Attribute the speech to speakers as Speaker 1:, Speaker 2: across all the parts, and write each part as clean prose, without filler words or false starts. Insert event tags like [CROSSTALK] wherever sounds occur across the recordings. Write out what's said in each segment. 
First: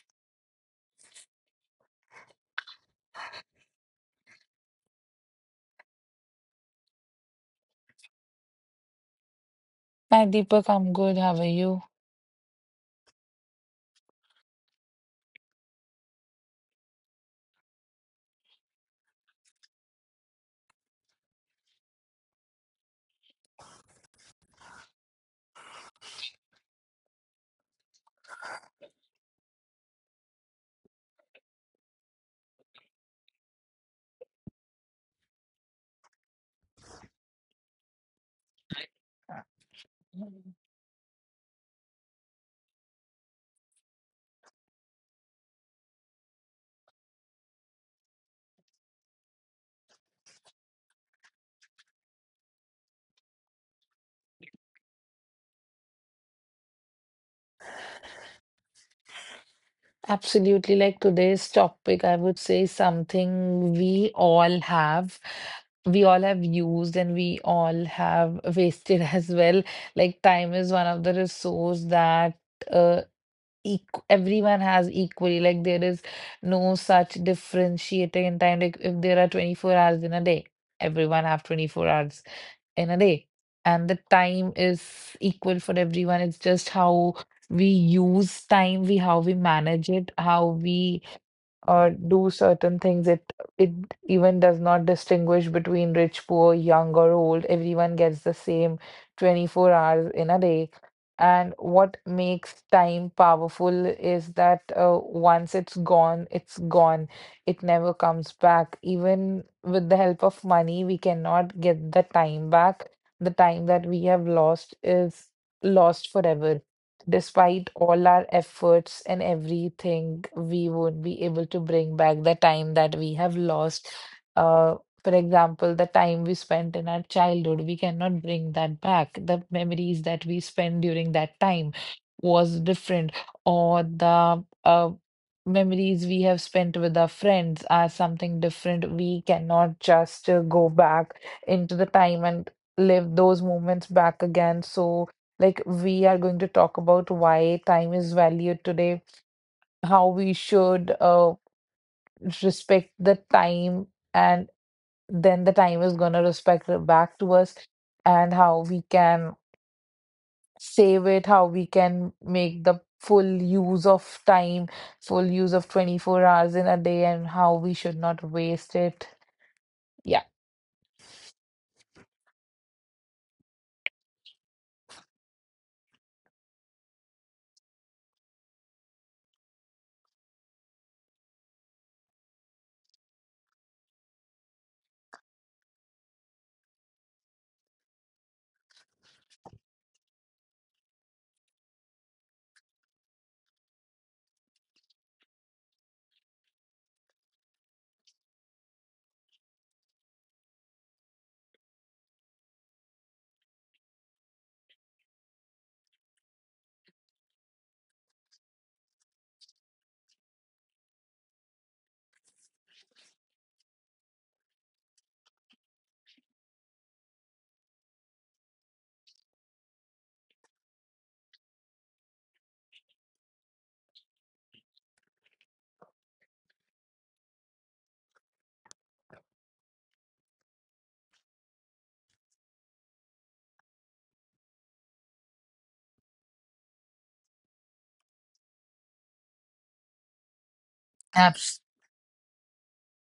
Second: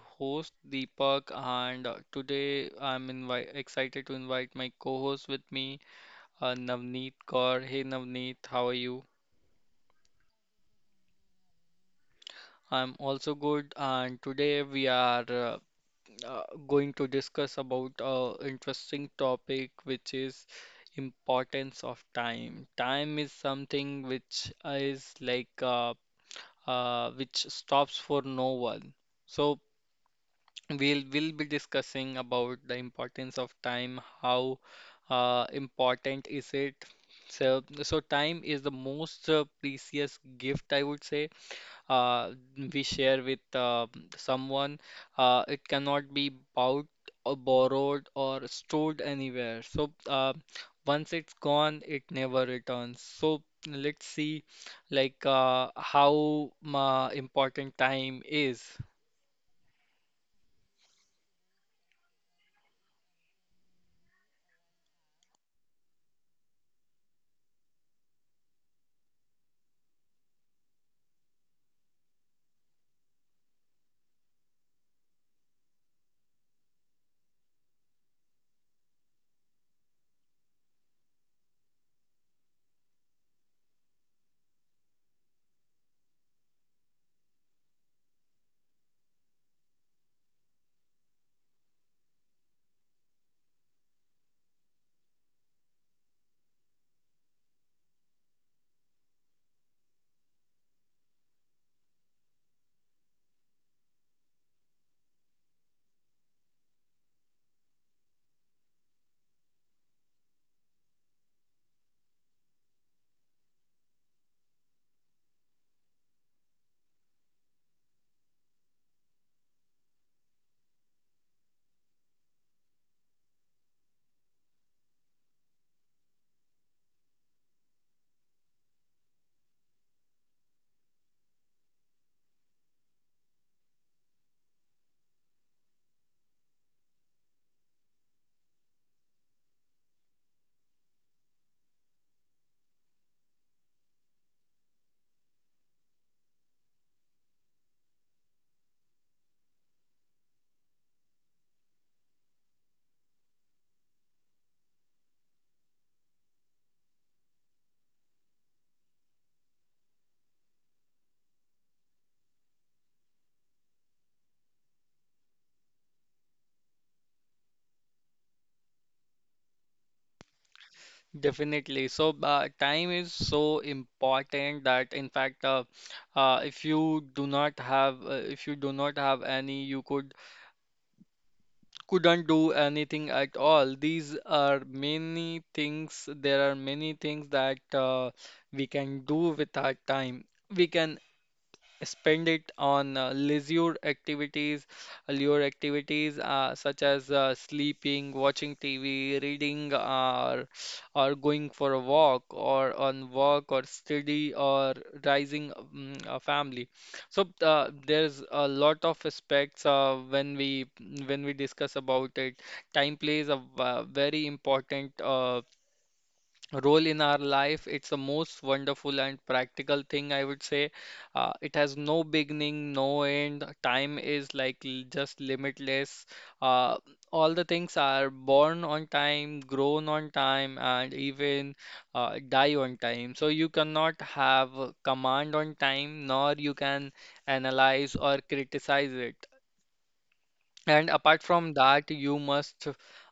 Speaker 1: host Deepak, and today I'm invi excited to invite my co-host with me, Navneet Kaur. Hey Navneet, how are you?
Speaker 2: Hi Deepak, I'm good. How are you?
Speaker 1: I'm also good, and today we are going to discuss about a interesting topic, which is importance of time. Time is something which is like which stops for no one. So we'll be discussing about the importance of time, how important is it? So time is the most precious gift I would say uh, we share with someone. It cannot be bought or borrowed or stored anywhere. So once it's gone, it never returns. So let's see like how important time is.
Speaker 2: Absolutely. Like today's topic, I would say something we all have used and we all have wasted [LAUGHS] as well. Like time is one of the resource that uh, eq everyone has equally. Like there is no such differentiating in time. Like if there are 24 hours in a day, everyone have 24 hours in a day. And the time is equal for everyone. It's just how we use time, we how we manage it, how we or do certain things. It even does not distinguish between rich, poor, young or old. Everyone gets the same 24 hours in a day. And what makes time powerful is that once it's gone, it's gone. It never comes back. Even with the help of money, we cannot get the time back. The time that we have lost is lost forever despite all our efforts and everything. We won't be able to bring back the time that we have lost. Uh, for example, the time we spent in our childhood, we cannot bring that back. The memories that we spent during that time was different, or the memories we have spent with our friends are something different. We cannot just go back into the time and live those moments back again. So, like, we are going to talk about why time is valued today, how we should respect the time, and then the time is going to respect it back to us, and how we can save it, how we can make the full use of time, full use of 24 hours in a day, and how we should not waste it. Yeah.
Speaker 1: Definitely. So, time is so important that, in fact, if you do not have, if you do not have any, you couldn't do anything at all. These are many things. There are many things that we can do with our time. We can spend it on leisure activities, lure activities such as sleeping, watching TV, reading, or going for a walk, or on work, or study, or raising a family. So there's a lot of aspects when we discuss about it. Time plays a very important role in our life. It's the most wonderful and practical thing, I would say. It has no beginning, no end. Time is like just limitless. Uh, all the things are born on time, grown on time, and even die on time. So you cannot have a command on time, nor you can analyze or criticize it. And apart from
Speaker 2: Absolutely.
Speaker 1: that, you must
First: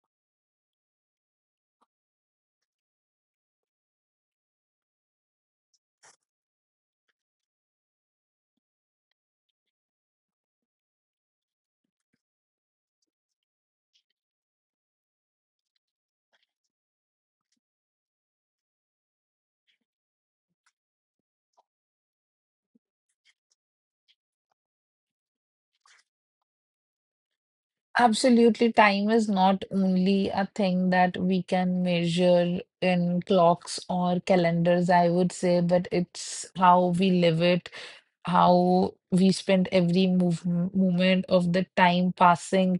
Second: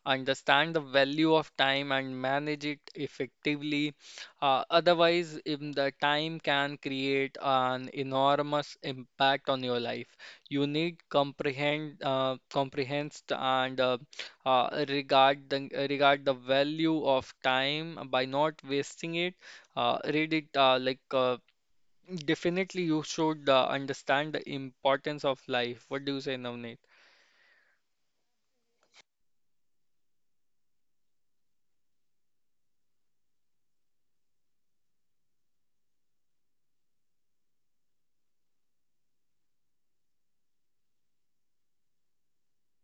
Speaker 1: understand the value of time and manage it effectively. Otherwise, in the time can create an enormous impact on your life. You need comprehend, comprehend and regard the value of time by not wasting it. Read it definitely you should understand the importance of life. What do you say, Navneet?
Speaker 2: Absolutely, time is not only a thing that we can measure in clocks or calendars, I would say, but it's how we live it, how we spend every move moment of the time passing,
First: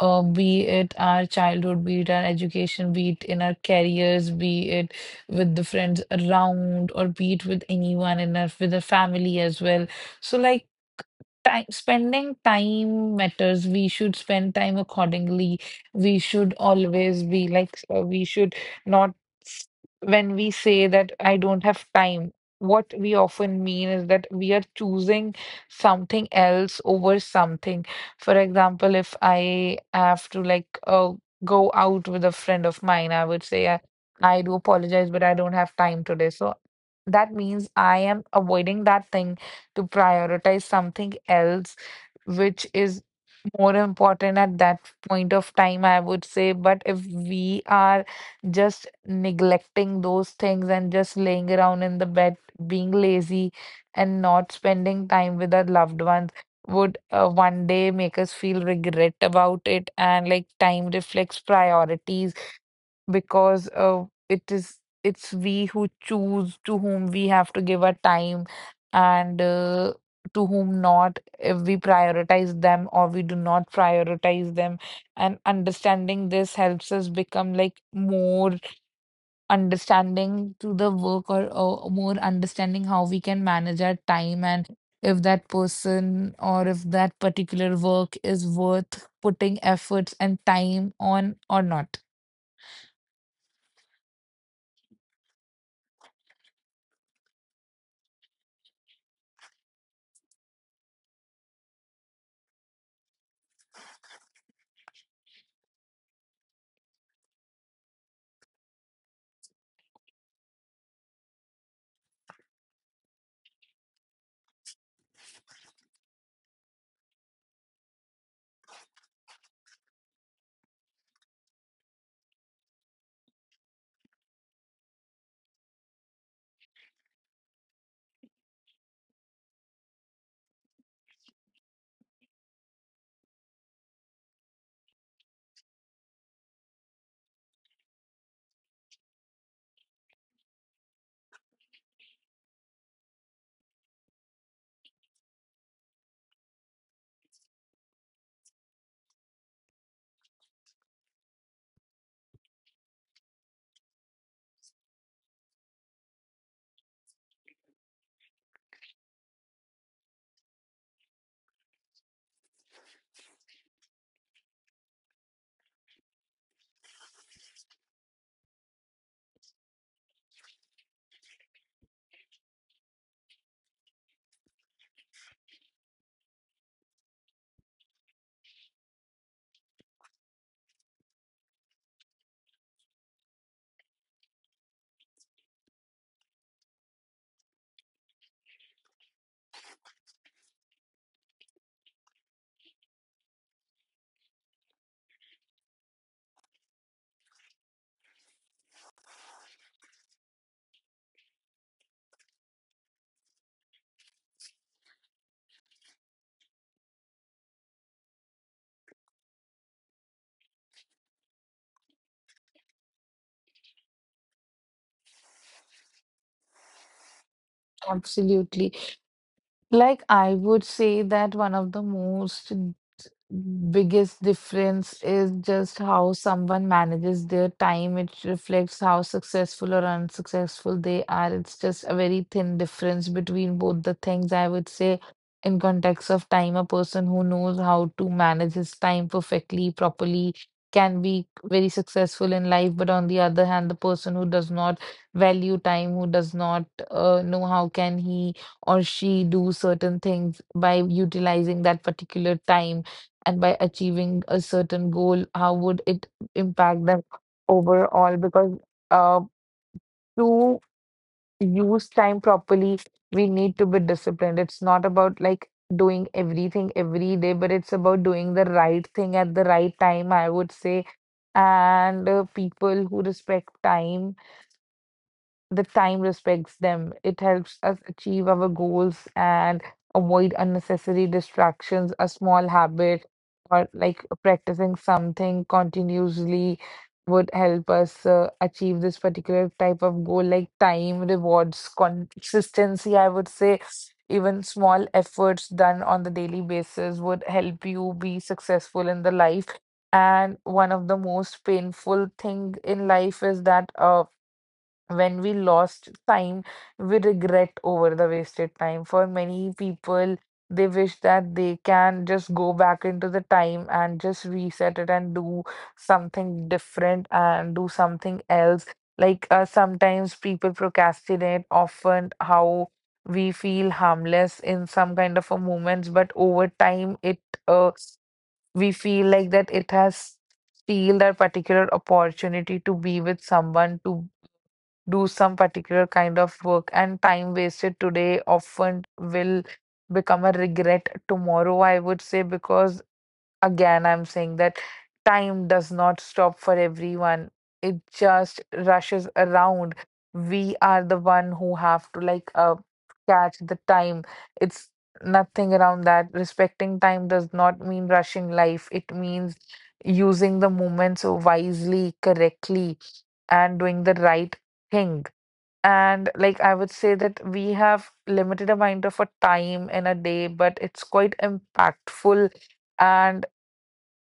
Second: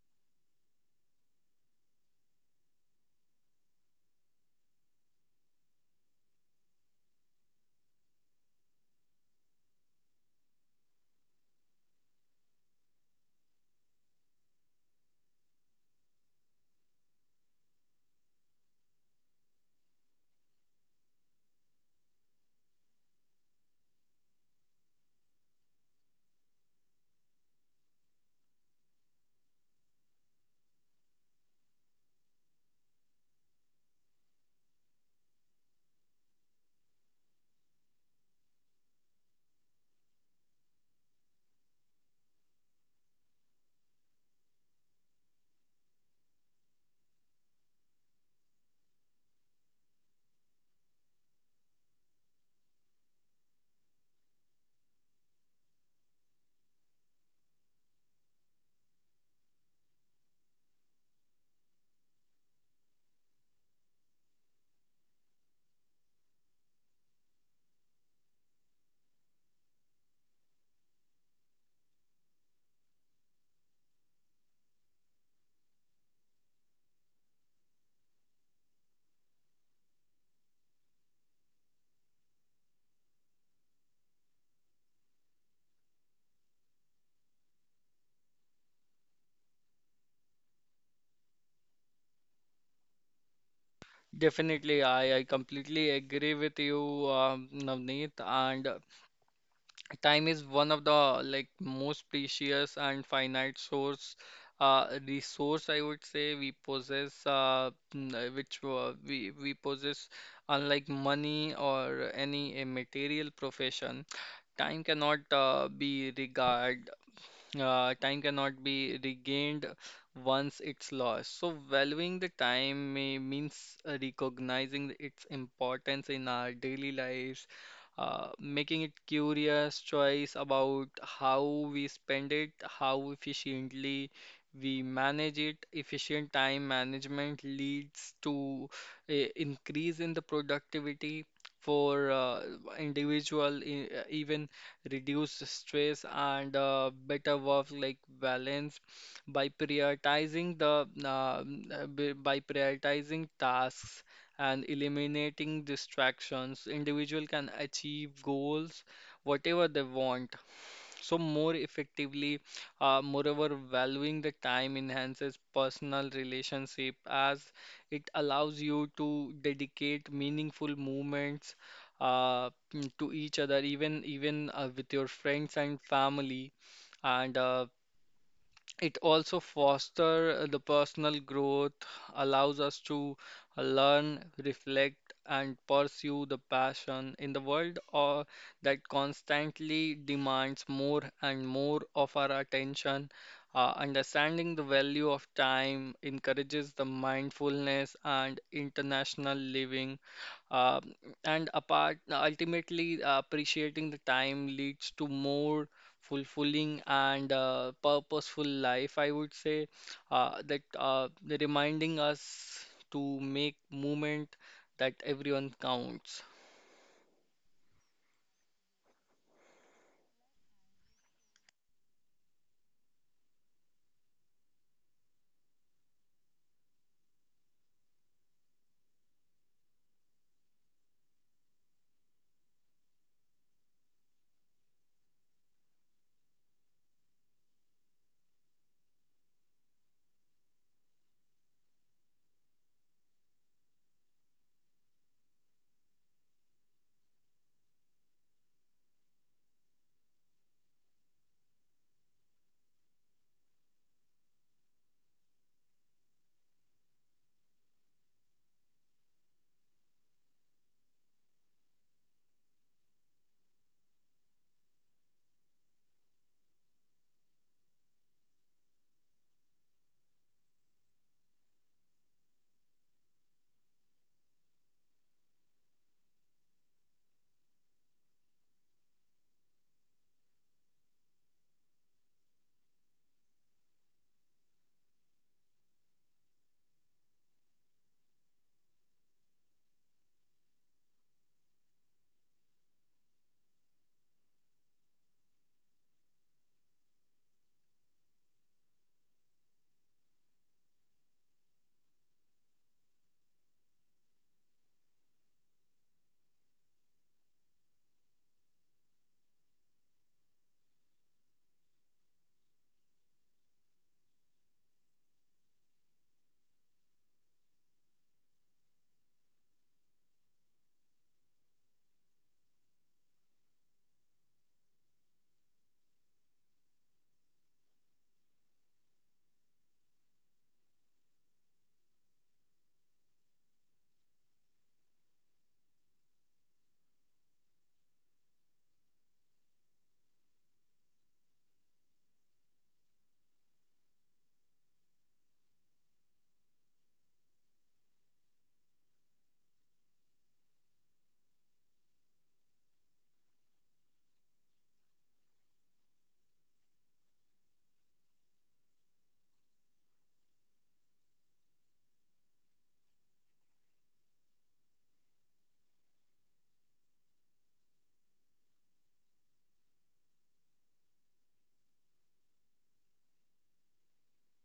Speaker 2: be it our childhood, be it our education, be it in our careers, be it with the friends around, or be it with anyone in our with the family as well. So, like, spending time matters. We should spend time accordingly. We should always be like, we should not, s- when we say that I don't have time, what we often mean is that we are choosing something else over something. For example, if I have to like go out with a friend of mine, I would say, I do apologize, but I don't have time today. So that means I am avoiding that thing to prioritize something else which is more important at that point of time, I would say. But if we are just neglecting those things and just laying around in the bed, being lazy, and not spending time with our loved ones, would one day make us feel regret about it. And like time reflects priorities because it's we who choose to whom we have to give our time and to whom not, if we prioritize them or we do not prioritize them, and understanding this helps us become like more understanding to the work, or more understanding how we can manage our time and if that person or if that particular work is worth putting efforts and time on or not.
Speaker 1: Definitely, I completely agree with you, Navneet. And time is one of the like most precious and finite source, resource I would say we possess, which we possess, unlike money or any a material profession. Time cannot be regard time cannot be regained once it's lost. So, valuing the time may means recognizing its importance in our daily lives, making it curious choice about how we spend it, how efficiently we manage it. Efficient time management leads to a increase in the productivity for individual, even reduce stress and better work like balance by prioritizing the by prioritizing tasks and eliminating distractions individual can achieve goals whatever they want so more effectively. Moreover, valuing the time enhances personal relationship as it allows you to dedicate meaningful moments to each other, even with your friends and family, and it also foster the personal growth, allows us to learn, reflect, and pursue the passion in the world or that constantly demands more and more of our attention. Understanding the value of time encourages the mindfulness and international living um and apart, ultimately, appreciating the time leads to more fulfilling and purposeful life, I would say, that the reminding us to make movement that everyone counts.
Speaker 2: Absolutely. Like, I would say that one of the most biggest difference is just how someone manages their time. It reflects how successful or unsuccessful they are. It's just a very thin difference between both the things. I would say, in context of time, a person who knows how to manage his time perfectly, properly, can be very successful in life. But on the other hand, the person who does not value time, who does not know how can he or she do certain things by utilizing that particular time and by achieving a certain goal, how would it impact them overall? Because uh, to use time properly, we need to be disciplined. It's not about like doing everything every day, but it's about doing the right thing at the right time, I would say. And people who respect time, the time respects them. It helps us achieve our goals and avoid unnecessary distractions. A small habit or like practicing something continuously would help us achieve this particular type of goal, like time rewards consistency, I would say. Even small efforts done on the daily basis would help you be successful in the life. And one of the most painful thing in life is that when we lost time, we regret over the wasted time. For many people, they wish that they can just go back into the time and just reset it and do something different and do something else. Like, sometimes people procrastinate often how we feel harmless in some kind of a moments, but over time it uh, we feel like that it has steal that particular opportunity to be with someone, to do some particular kind of work, and time wasted today often will become a regret tomorrow, I would say. Because again, I'm saying that time does not stop for everyone, it just rushes around. We are the one who have to like catch the time. It's nothing around that respecting time does not mean rushing life, it means using the moments wisely, correctly, and doing the right thing. And like I would say that we have limited amount of a time in a day, but it's quite impactful. And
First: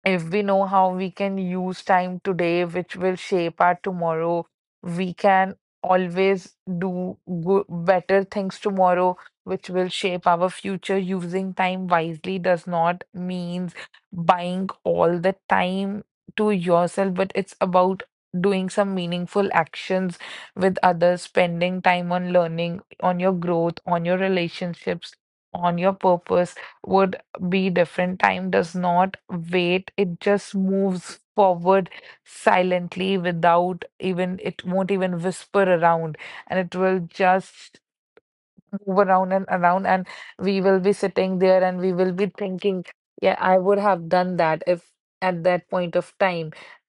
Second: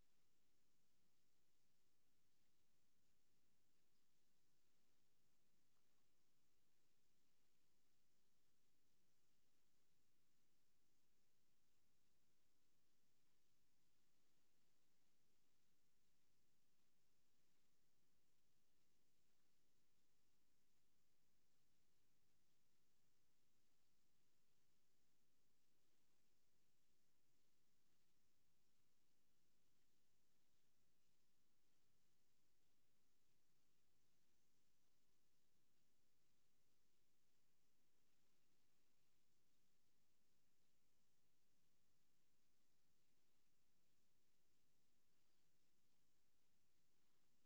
Speaker 2: if we know how we can use time today, which will shape our tomorrow, we can always do good, better things tomorrow, which will shape our future. Using time wisely does not mean buying all the time to yourself, but it's about doing some meaningful actions with others, spending time on learning, on your growth, on your relationships, on your purpose. Would be different. Time does not wait, it just moves forward silently without even, it won't even whisper around, and it will just move around and around, and we will be sitting there and we will be thinking, yeah, I would have done that if at that point of time.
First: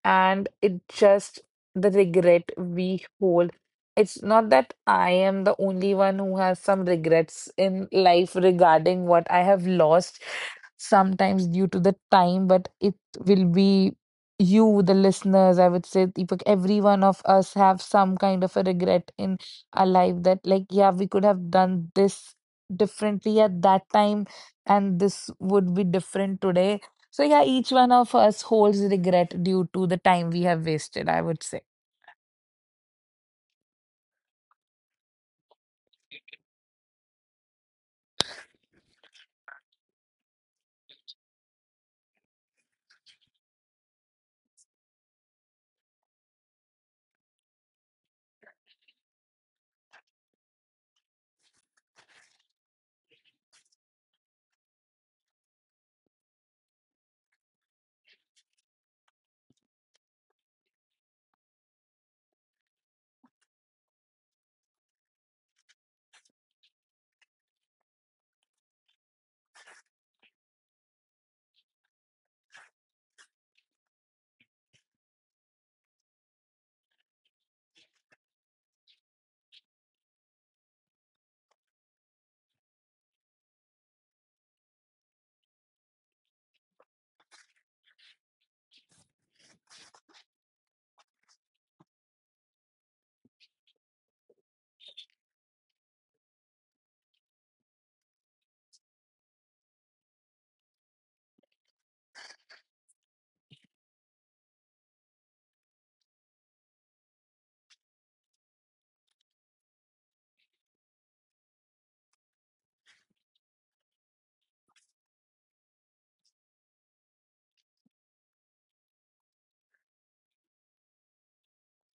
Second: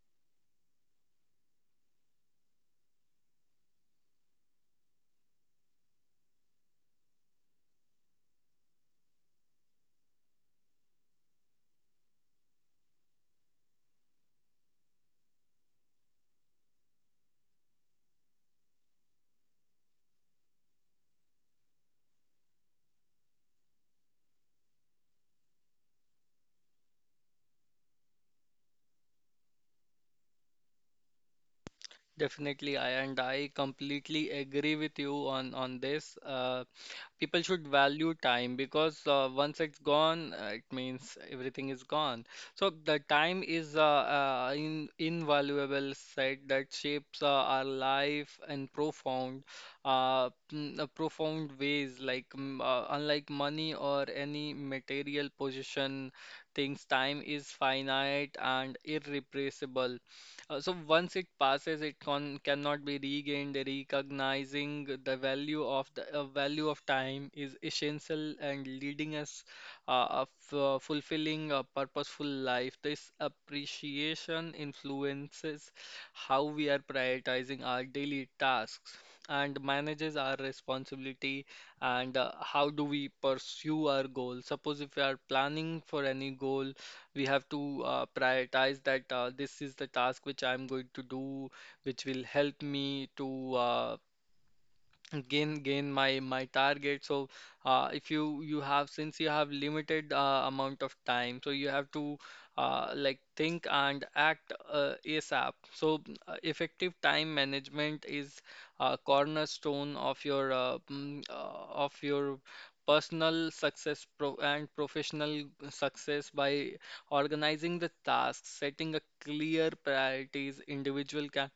Speaker 2: And it just, the regret we hold, it's not that I am the only one who has some regrets in life regarding what I have lost sometimes due to the time, but it will be you the listeners, I would say. Deepak, every one of us have some kind of a regret in our life that like, yeah, we could have done this differently at that time, and this would be different today. So yeah, each one of us holds regret due to the time we have wasted, I would say.
Speaker 1: Definitely, I completely agree with you on this. People should value time because once it's gone, it means everything is gone. So the time is invaluable set that shapes our life in profound, profound ways. Like unlike money or any material possession, things time is finite and irreplaceable. So once it passes, it con cannot be regained. Recognizing the value of time is essential and leading us uh, a fulfilling a purposeful life. This appreciation influences how we are prioritizing our daily tasks and manages our responsibility and how do we pursue our goals. Suppose if we are planning for any goal we have to prioritize that this is the task which I'm going to do, which will help me to gain my target. So if you you have since you have limited amount of time, so you have to like think and act ASAP. So effective time management is a cornerstone of your personal success professional success by organizing the tasks setting a clear priorities individual can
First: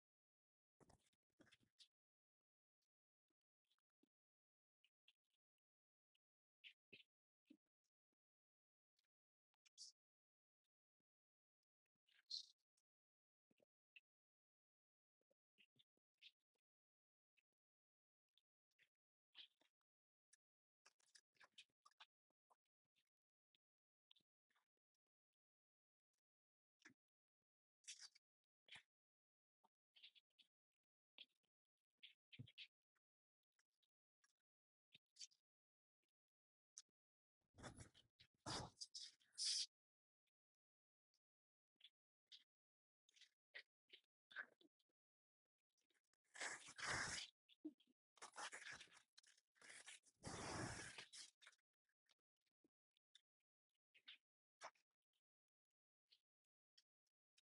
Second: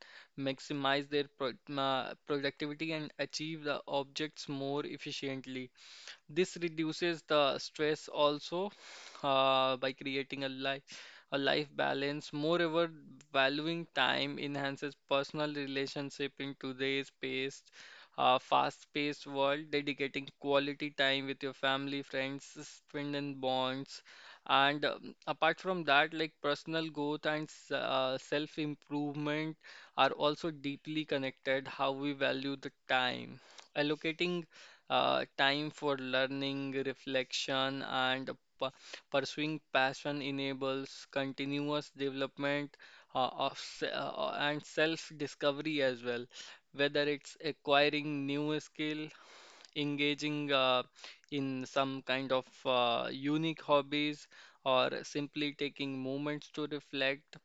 Speaker 1: maximize their productivity and achieve the objects more efficiently. This reduces the stress also by creating a life balance. Moreover, valuing time enhances personal relationship in today's paced fast-paced world. Dedicating quality time with your family, friends, strengthen bonds. And apart from that, like personal growth and self-improvement are also deeply connected how we value the time, allocating time for learning, reflection, and pu- pursuing passion enables continuous development and self-discovery as well. Whether it's acquiring new skill, engaging in some kind of unique hobbies, or simply taking moments to reflect.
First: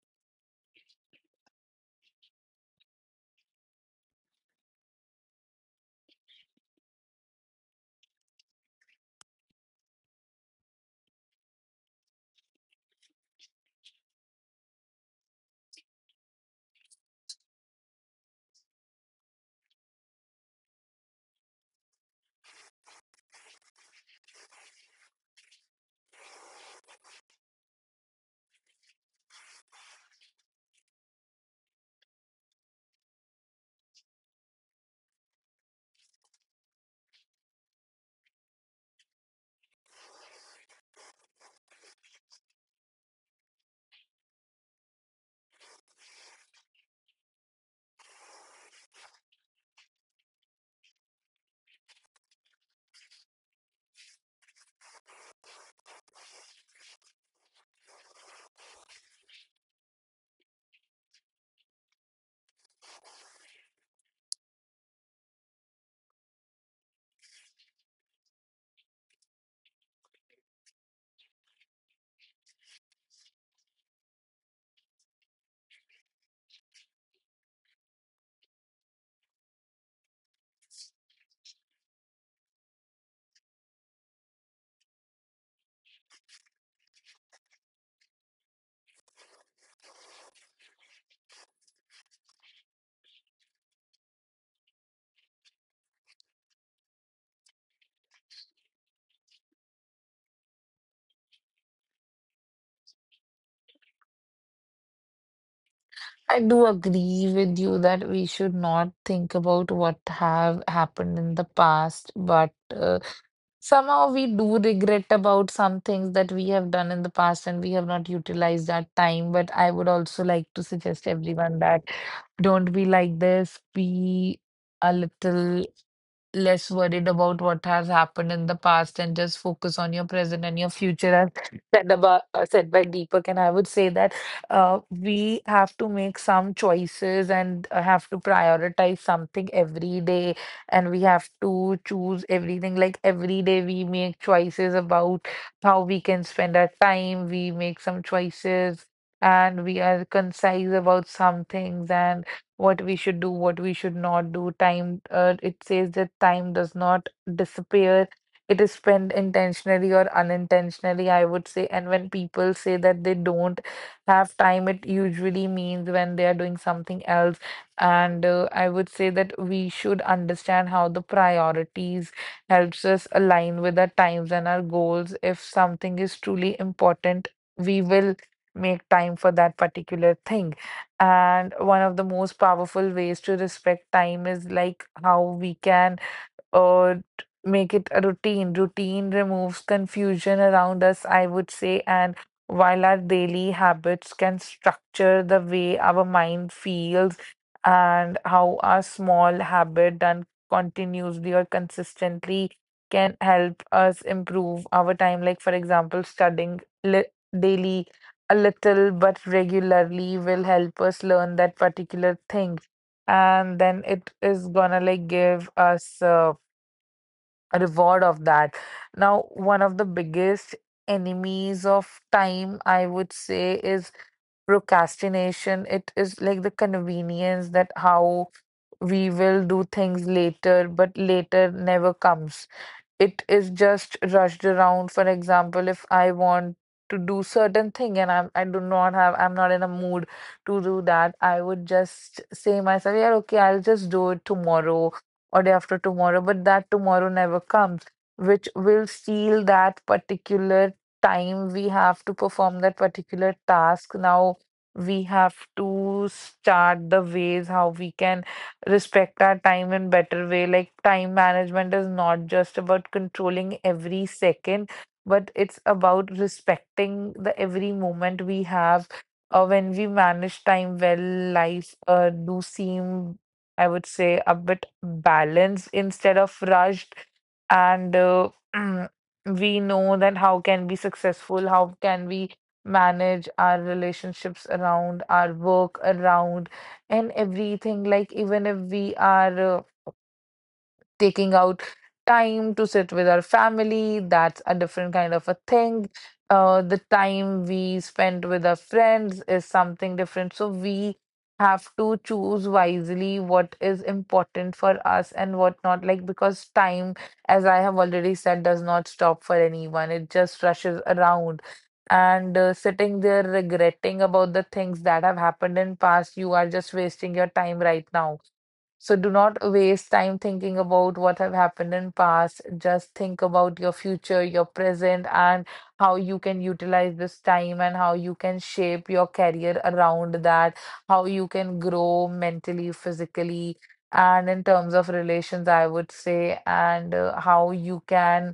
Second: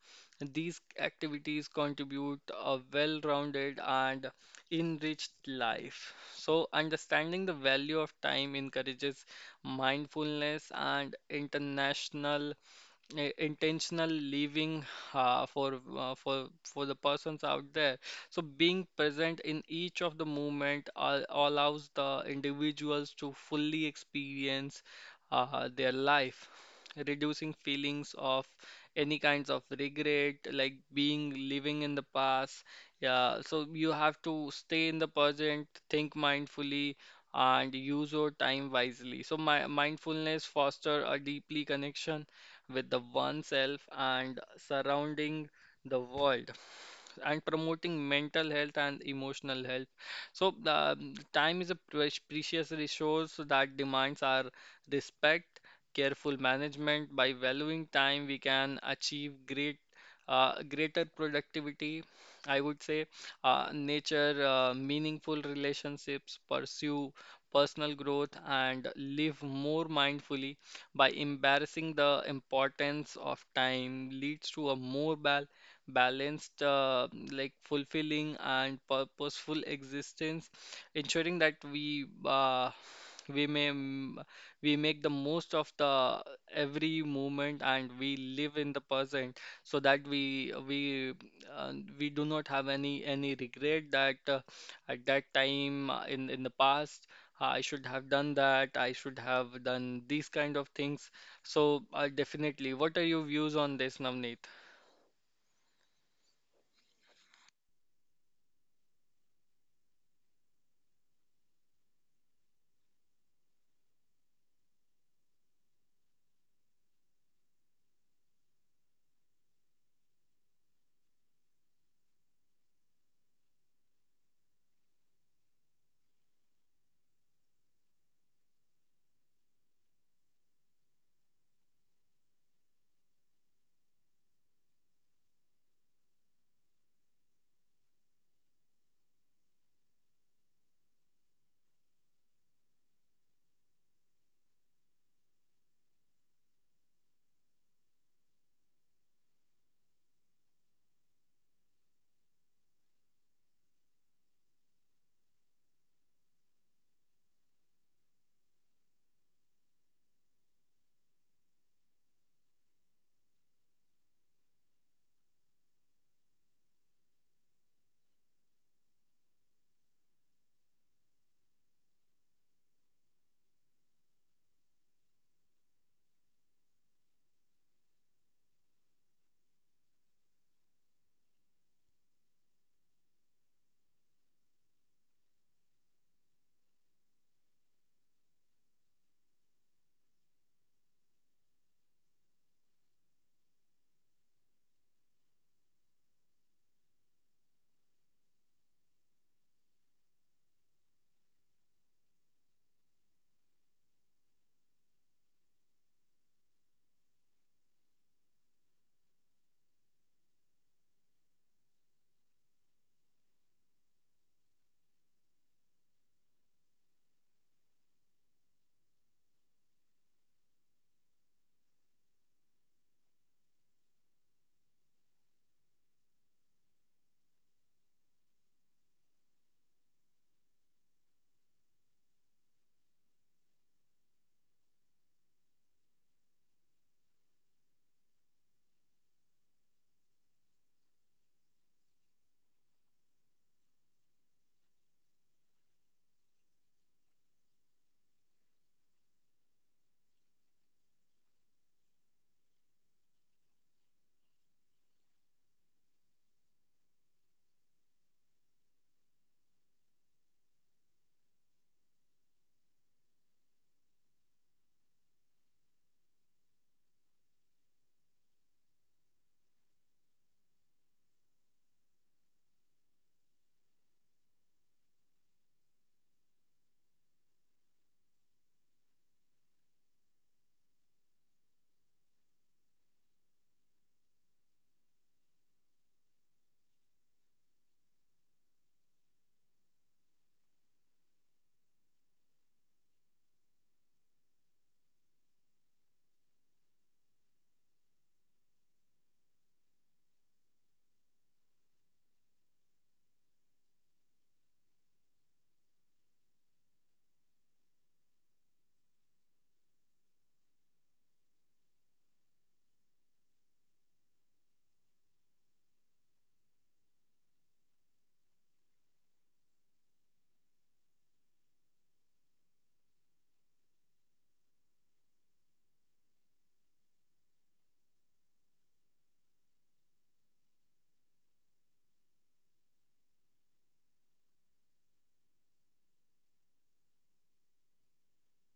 Speaker 1: These activities contribute a well-rounded and enriched life. So, understanding the value of time encourages mindfulness and international intentional living for the persons out there. So being present in each of the moment allows the individuals to fully experience their life, reducing feelings of any kinds of regret, like being living in the past. Yeah, so you have to stay in the present, think mindfully, and use your time wisely. So my mindfulness foster a deeply connection with the oneself and surrounding the world and promoting mental health and emotional health. So, the time is a precious resource that demands our respect, careful management. By valuing time, we can achieve greater productivity. I would say, nature, meaningful relationships, pursue personal growth, and live more mindfully by embarrassing the importance of time leads to a more balanced, like fulfilling and purposeful existence, ensuring that we may m- we make the most of the every moment and we live in the present, so that uh, we do not have any regret that at that time in the past I should have done that, I should have done these kind of things. So, definitely, what are your views on this, Navneet?
Speaker 2: I do agree with you that we should not think about what have happened in the past, but somehow we do regret about some things that we have done in the past and we have not utilized that time. But I would also like to suggest everyone that don't be like this. Be a little less worried about what has happened in the past and just focus on your present and your future, as said about, said by Deepak. And I would say that we have to make some choices and have to prioritize something every day, and we have to choose everything. Like every day we make choices about how we can spend our time. We make some choices and we are concise about some things and what we should do, what we should not do. Time, it says that time does not disappear. It is spent intentionally or unintentionally, I would say. And when people say that they don't have time, it usually means when they are doing something else. And I would say that we should understand how the priorities helps us align with our times and our goals. If something is truly important, we will make time for that particular thing. And one of the most powerful ways to respect time is like how we can or make it a routine. Routine removes confusion around us, I would say, and while our daily habits can structure the way our mind feels and how our small habit done continuously or consistently can help us improve our time. Like, for example, studying li daily a little but regularly will help us learn that particular thing, and then it is gonna like give us a reward of that. Now, one of the biggest enemies of time, I would say, is procrastination. It is like the convenience that how we will do things later, but later never comes, it is just rushed around. For example, if I want to do certain thing and I do not have, I'm not in a mood to do that, I would just say myself, yeah, okay, I'll just do it tomorrow or day after tomorrow. But that tomorrow never comes, which will steal that particular time we have to perform that particular task. Now we have to start the ways how we can respect our time in better way. Like, time management is not just about controlling every second, but it's about respecting the every moment we have. When we manage time well, life do seem, I would say, a bit balanced instead of rushed. And [CLEARS THROAT] we know that how can we successful, how can we manage our relationships around our work around and everything. Like, even if we are taking out time to sit with our family, that's a different kind of a thing. The time we spend with our friends is something different, so we have to choose wisely what is important for us and what not, like, because time, as I have already said, does not stop for anyone, it just rushes around. And sitting there regretting about the things that have happened in past, you are just wasting your time right now. So do not waste time thinking about what have happened in past. Just think about your future, your present, and how you can utilize this time and how you can shape your career around that, how you can grow mentally, physically, and in terms of relations, I would say. And how you can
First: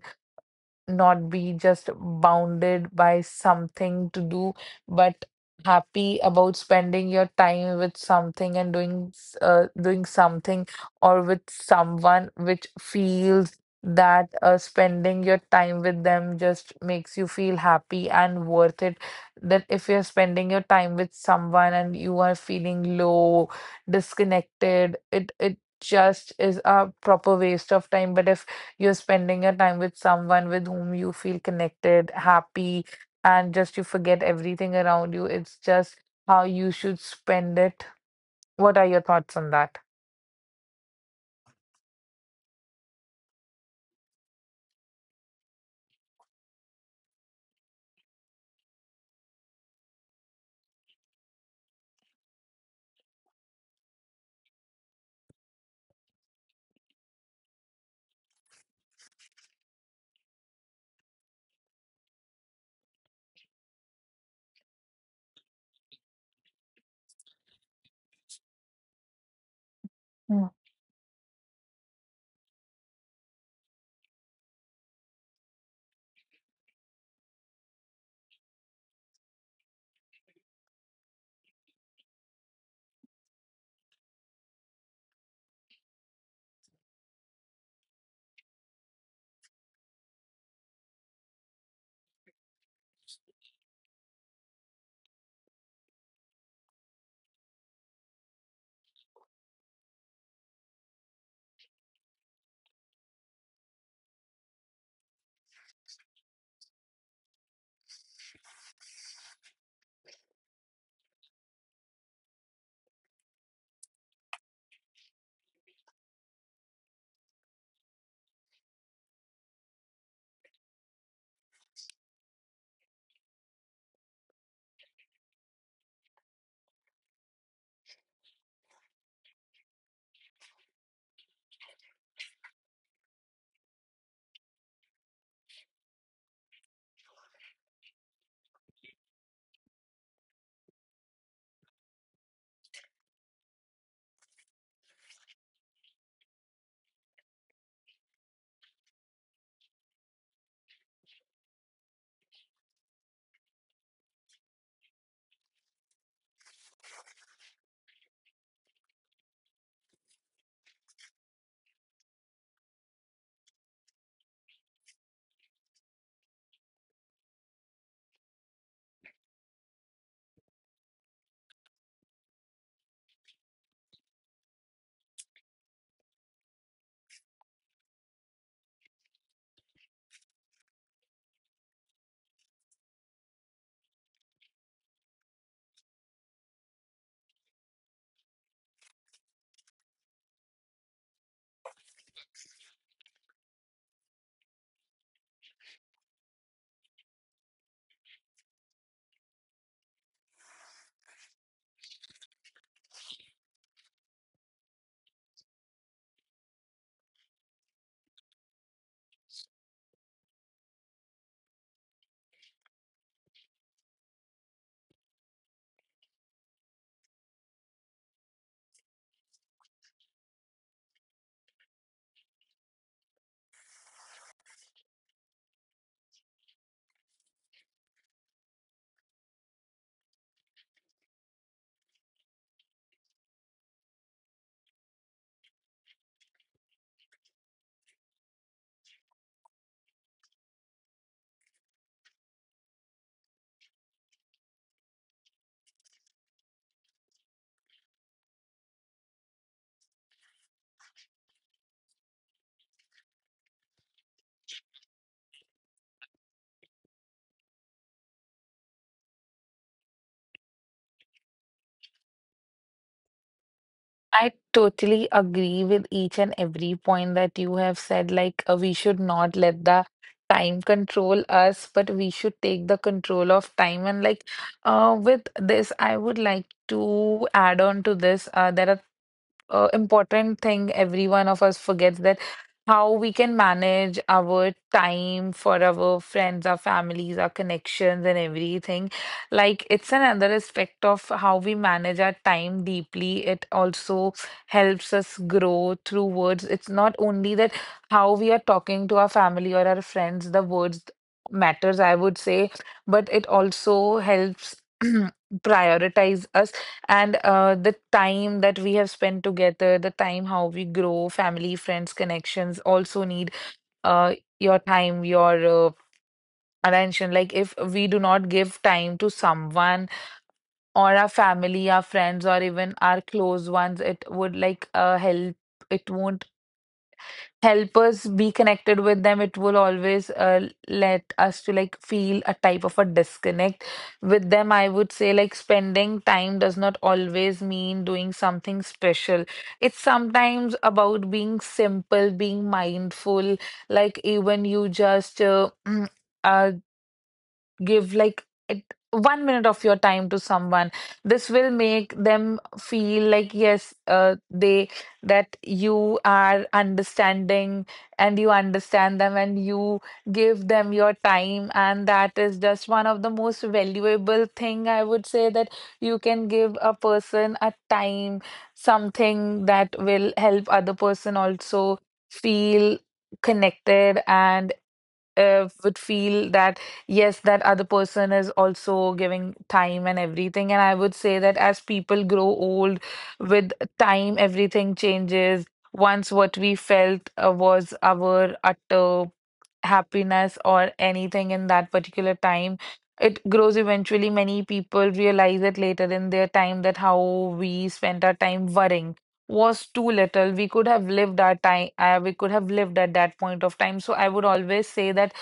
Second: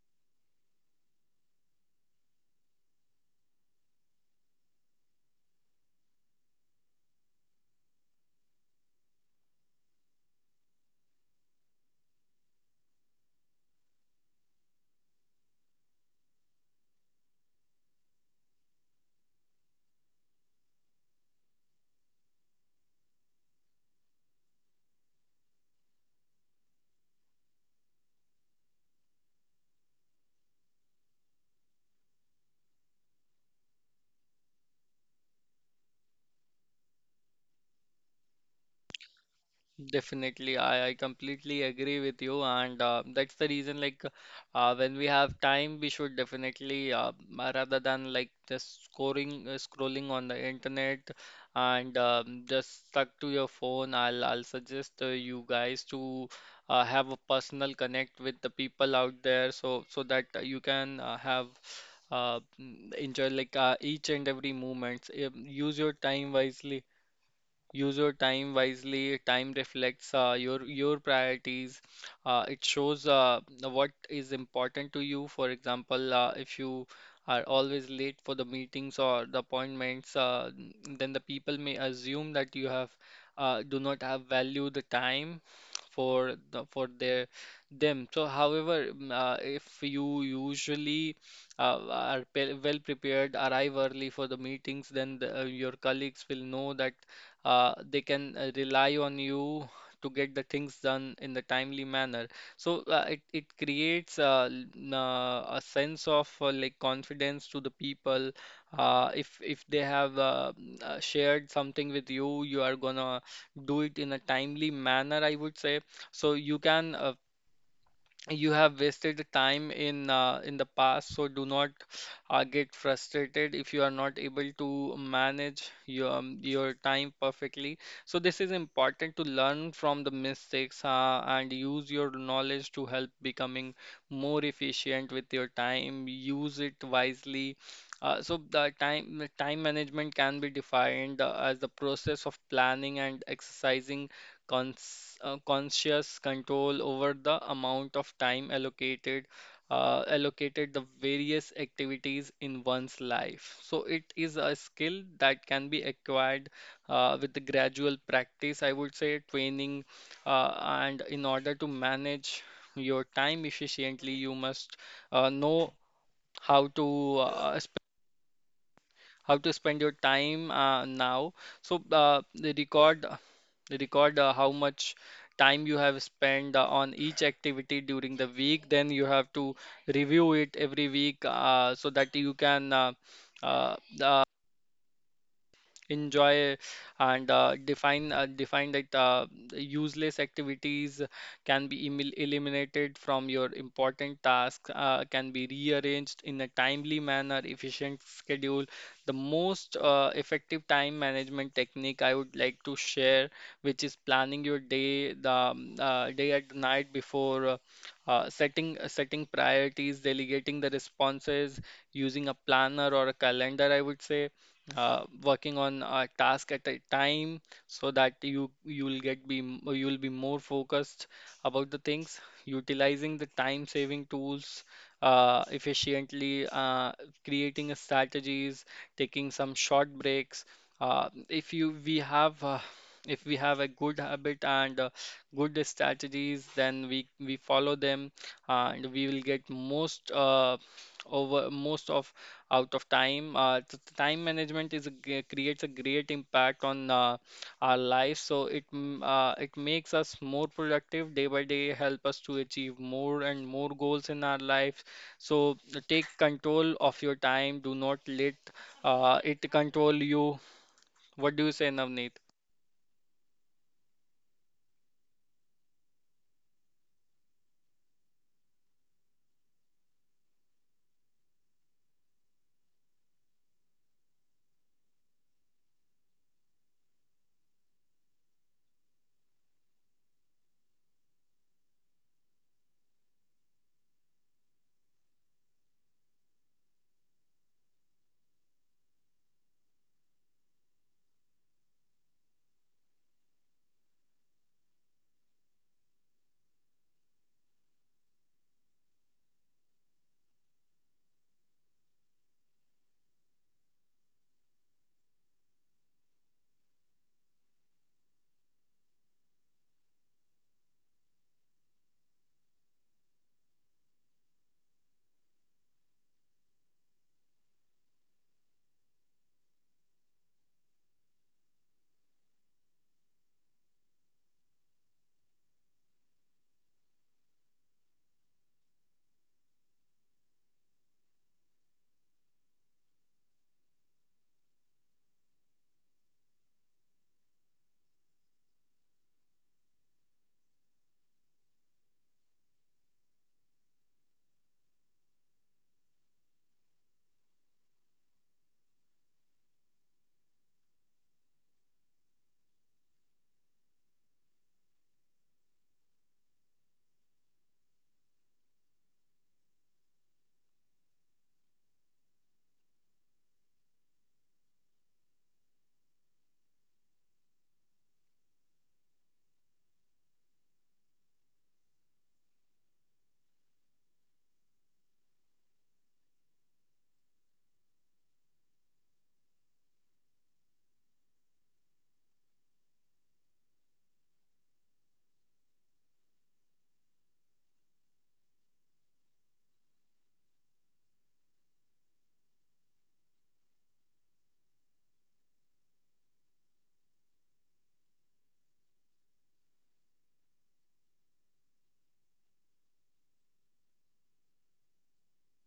Speaker 2: not be just bounded by something to do, but happy about spending your time with something and doing something or with someone which feels that spending your time with them just makes you feel happy and worth it. That if you're spending your time with someone and you are feeling low, disconnected, it just is a proper waste of time. But if you're spending your time with someone with whom you feel connected, happy, and just you forget everything around you, it's just how you should spend it. What are your thoughts on that?
Speaker 1: Definitely, I completely agree with you, and that's the reason. Like, when we have time, we should definitely, rather than like just scoring, scrolling on the internet, and just stuck to your phone. I'll suggest you guys to have a personal connect with the people out there, so that you can have. Enjoy like each and every moment. Use your time wisely. Use your time wisely. Time reflects
Speaker 2: Mm.
Speaker 1: your priorities. It shows what is important to you. For example, if you are always late for the meetings or the appointments, then the people may assume that you have do not have value the time for their them. So, however, if you usually well prepared, arrive early for the meetings, then the, your colleagues will know that they can rely on you to get the things done in the timely manner. So it creates a sense of like confidence to the people. If they have shared something with you, you are gonna do it in a timely manner, I would say. So you can you have wasted the time in the past, so do not get frustrated if you are not able to manage your time perfectly. So this is important to learn from the mistakes, and use your knowledge to help becoming more efficient with your time, use it wisely. Uh, so the time management can be defined as the process of planning and exercising conscious control over the amount of time allocated allocated the various activities in one's life. So it is a skill that can be acquired with the gradual practice, I would say, training, uh, and in order to manage your time efficiently, you must know how to uh, how to spend your time now. So they record how much time you have spent on each activity during the week. Then you have to review it every week so that you can uh, enjoy and define that useless activities can be eliminated from your important tasks, can be rearranged in a timely manner efficient schedule. The most effective time management technique I would like to share, which is planning your day, the day at night before, setting priorities, delegating the responses, using a planner or a calendar, I would say, working on a task at a time, so that you'll you'll be more focused about the things, utilizing the time saving tools efficiently, creating a strategies, taking some short breaks. uh, if you we have uh, if we have a good habit and good strategies, then we follow them, and we will get most over most of out of time. Time management creates a great impact on our life. So it makes us more productive day by day, help us to achieve more and more goals in our life. So take control of your time. Do not let it control you. What do you say, Navneet?
Speaker 2: I totally agree with each and every point that you have said. Like, we should not let the time control us, but we should take the control of time. And, like, with this, I would like to add on to this. There are important thing every one of us forgets, that how we can manage our time for our friends, our families, our connections, and everything. Like, it's another aspect of how we manage our time deeply. It also helps us grow through words. It's not only that how we are talking to our family or our friends, the words matters, I would say, but it also helps [CLEARS THROAT] prioritize us. And the time that we have spent together, the time how we grow, family, friends, connections also need your time, your attention. Like, if we do not give time to someone or our family, our friends, or even our close ones, it would like help. It won't help us be connected with them. It will always let us to like feel a type of a disconnect with them. I would say, like, spending time does not always mean doing something special. It's sometimes about being simple, being mindful. Like, even you just [CLEARS THROAT] uh, give like it, 1 minute of your time to someone. This will make them feel like, yes, they, that you are understanding and you understand them and you give them your time, and that is just one of the most valuable thing, I would say, that you can give a person a time. Something that will help other person also feel connected. And would feel that yes, that other person is also giving time and everything. And I would say that as people grow old, with time, everything changes. Once what we felt was our utter happiness or anything in that particular time, it grows eventually. Many people realize it later in their time that how we spent our time worrying was too little. We could have lived our time, we could have lived at that point of time. So I would always say that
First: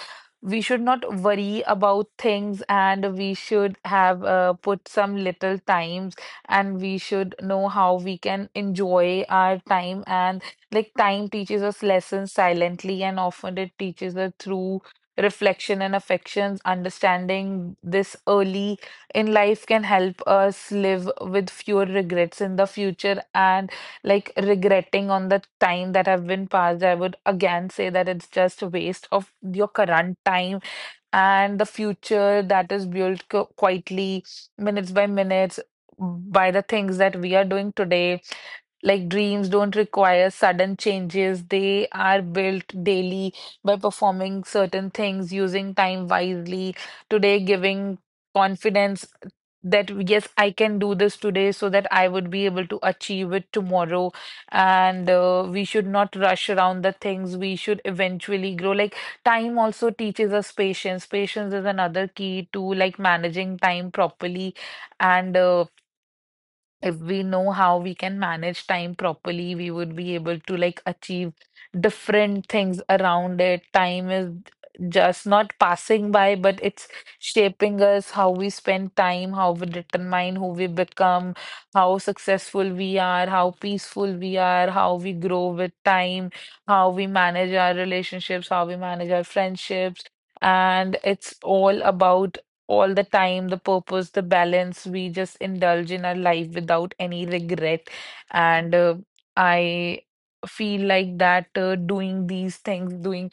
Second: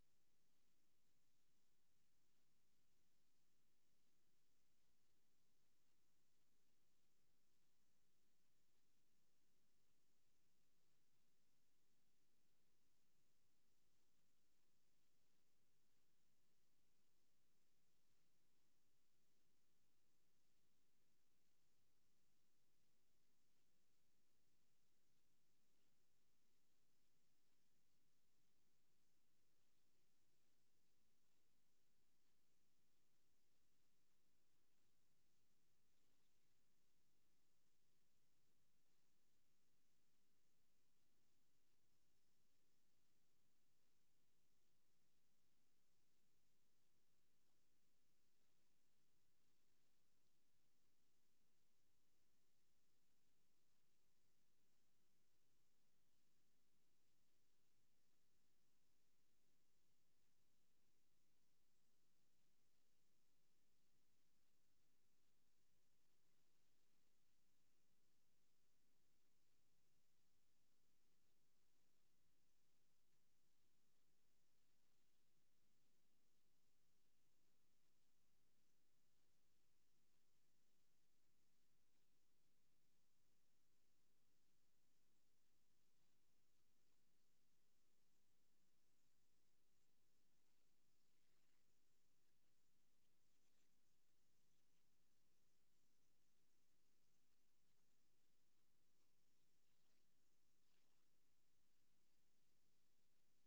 Speaker 2: we should not worry about things, and we should have put some little times, and we should know how we can enjoy our time. And, like, time teaches us lessons silently, and often it teaches us through reflection and affections. Understanding this early in life can help us live with fewer regrets in the future. And, like, regretting on the time that have been passed, I would again say that it's just a waste of your current time, and the future that is built quietly, minutes by minutes, by the things that we are doing today. Like, dreams don't require sudden changes, they are built daily by performing certain things, using time wisely. Today, giving confidence that yes, I can do this today so that I would be able to achieve it tomorrow. And we should not rush around the things, we should eventually grow. Like, time also teaches us patience. Patience is another key to, like, managing time properly. And if we know how we can manage time properly, we would be able to, like, achieve different things around it. Time is just not passing by, but it's shaping us. How we spend time, how we determine who we become, how successful we are, how peaceful we are, how we grow with time, how we manage our relationships, how we manage our friendships. And it's all about all the time, the purpose, the balance. We just indulge in our life without any regret. And I feel like that doing these things, doing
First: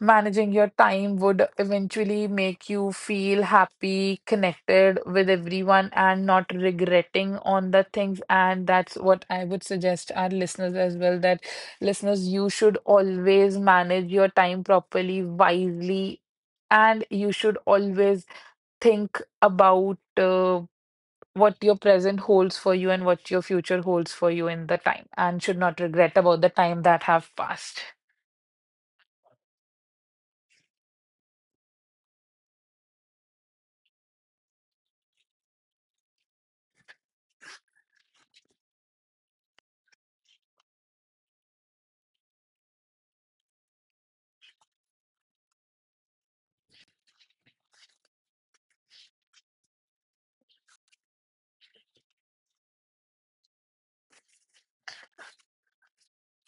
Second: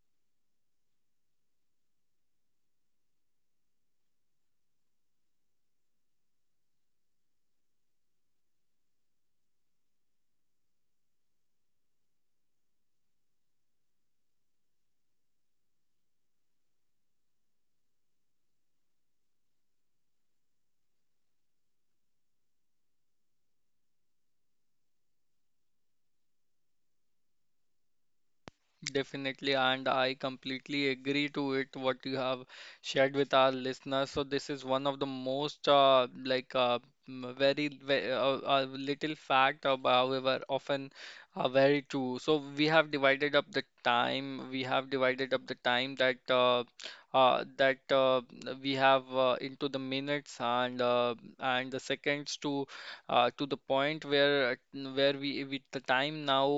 Speaker 2: managing your time would eventually make you feel happy, connected with everyone, and not regretting on the things. And that's what I would suggest our listeners as well, that listeners, you should always manage your time properly, wisely. And you should always think about what your present holds for you and what your future holds for you in the time, and should not regret about the time that have passed.
Speaker 1: Definitely, and I completely agree to it what you have shared with our listeners. So this is one of the most very, little fact, but however often very true. So we have divided up the time. We have divided up the time that uh, that uh, we have into the minutes and the seconds to the point where we with the time now.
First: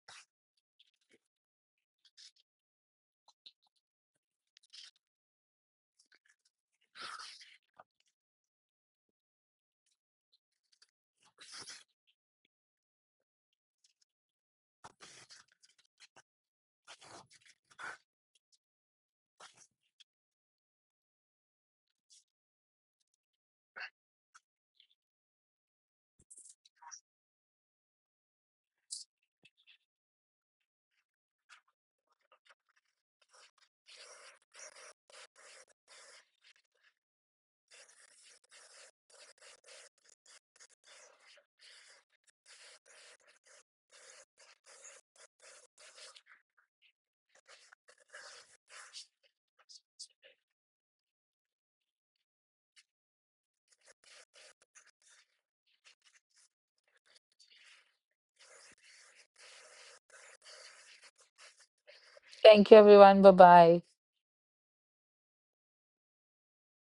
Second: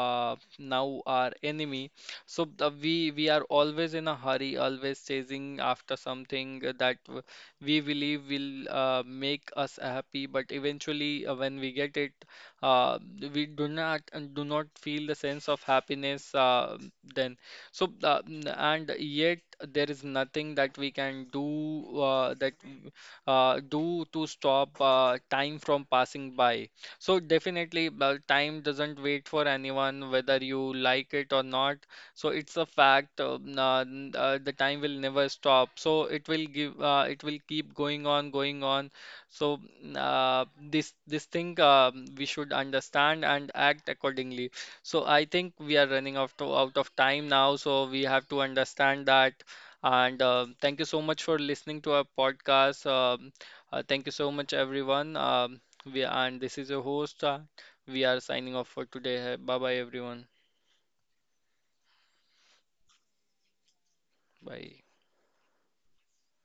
Speaker 1: Now our enemy. So the, we are always in a hurry, always chasing after something that we believe will make us happy, but eventually when we get it, uh, we do not feel the sense of happiness then. So and yet there is nothing that we can do that do to stop time from passing by. So definitely, time doesn't wait for anyone, whether you like it or not. So it's a fact. The time will never stop. So it will give. It will keep going on, going on. So this thing we should understand and act accordingly. So I think we are running out of time now. So we have to understand that. And thank you so much for listening to our podcast. Thank you so much, everyone. We and this is your host. We are signing off for today. Bye bye everyone.
Speaker 2: Thank you everyone. Bye bye.
Speaker 1: Bye.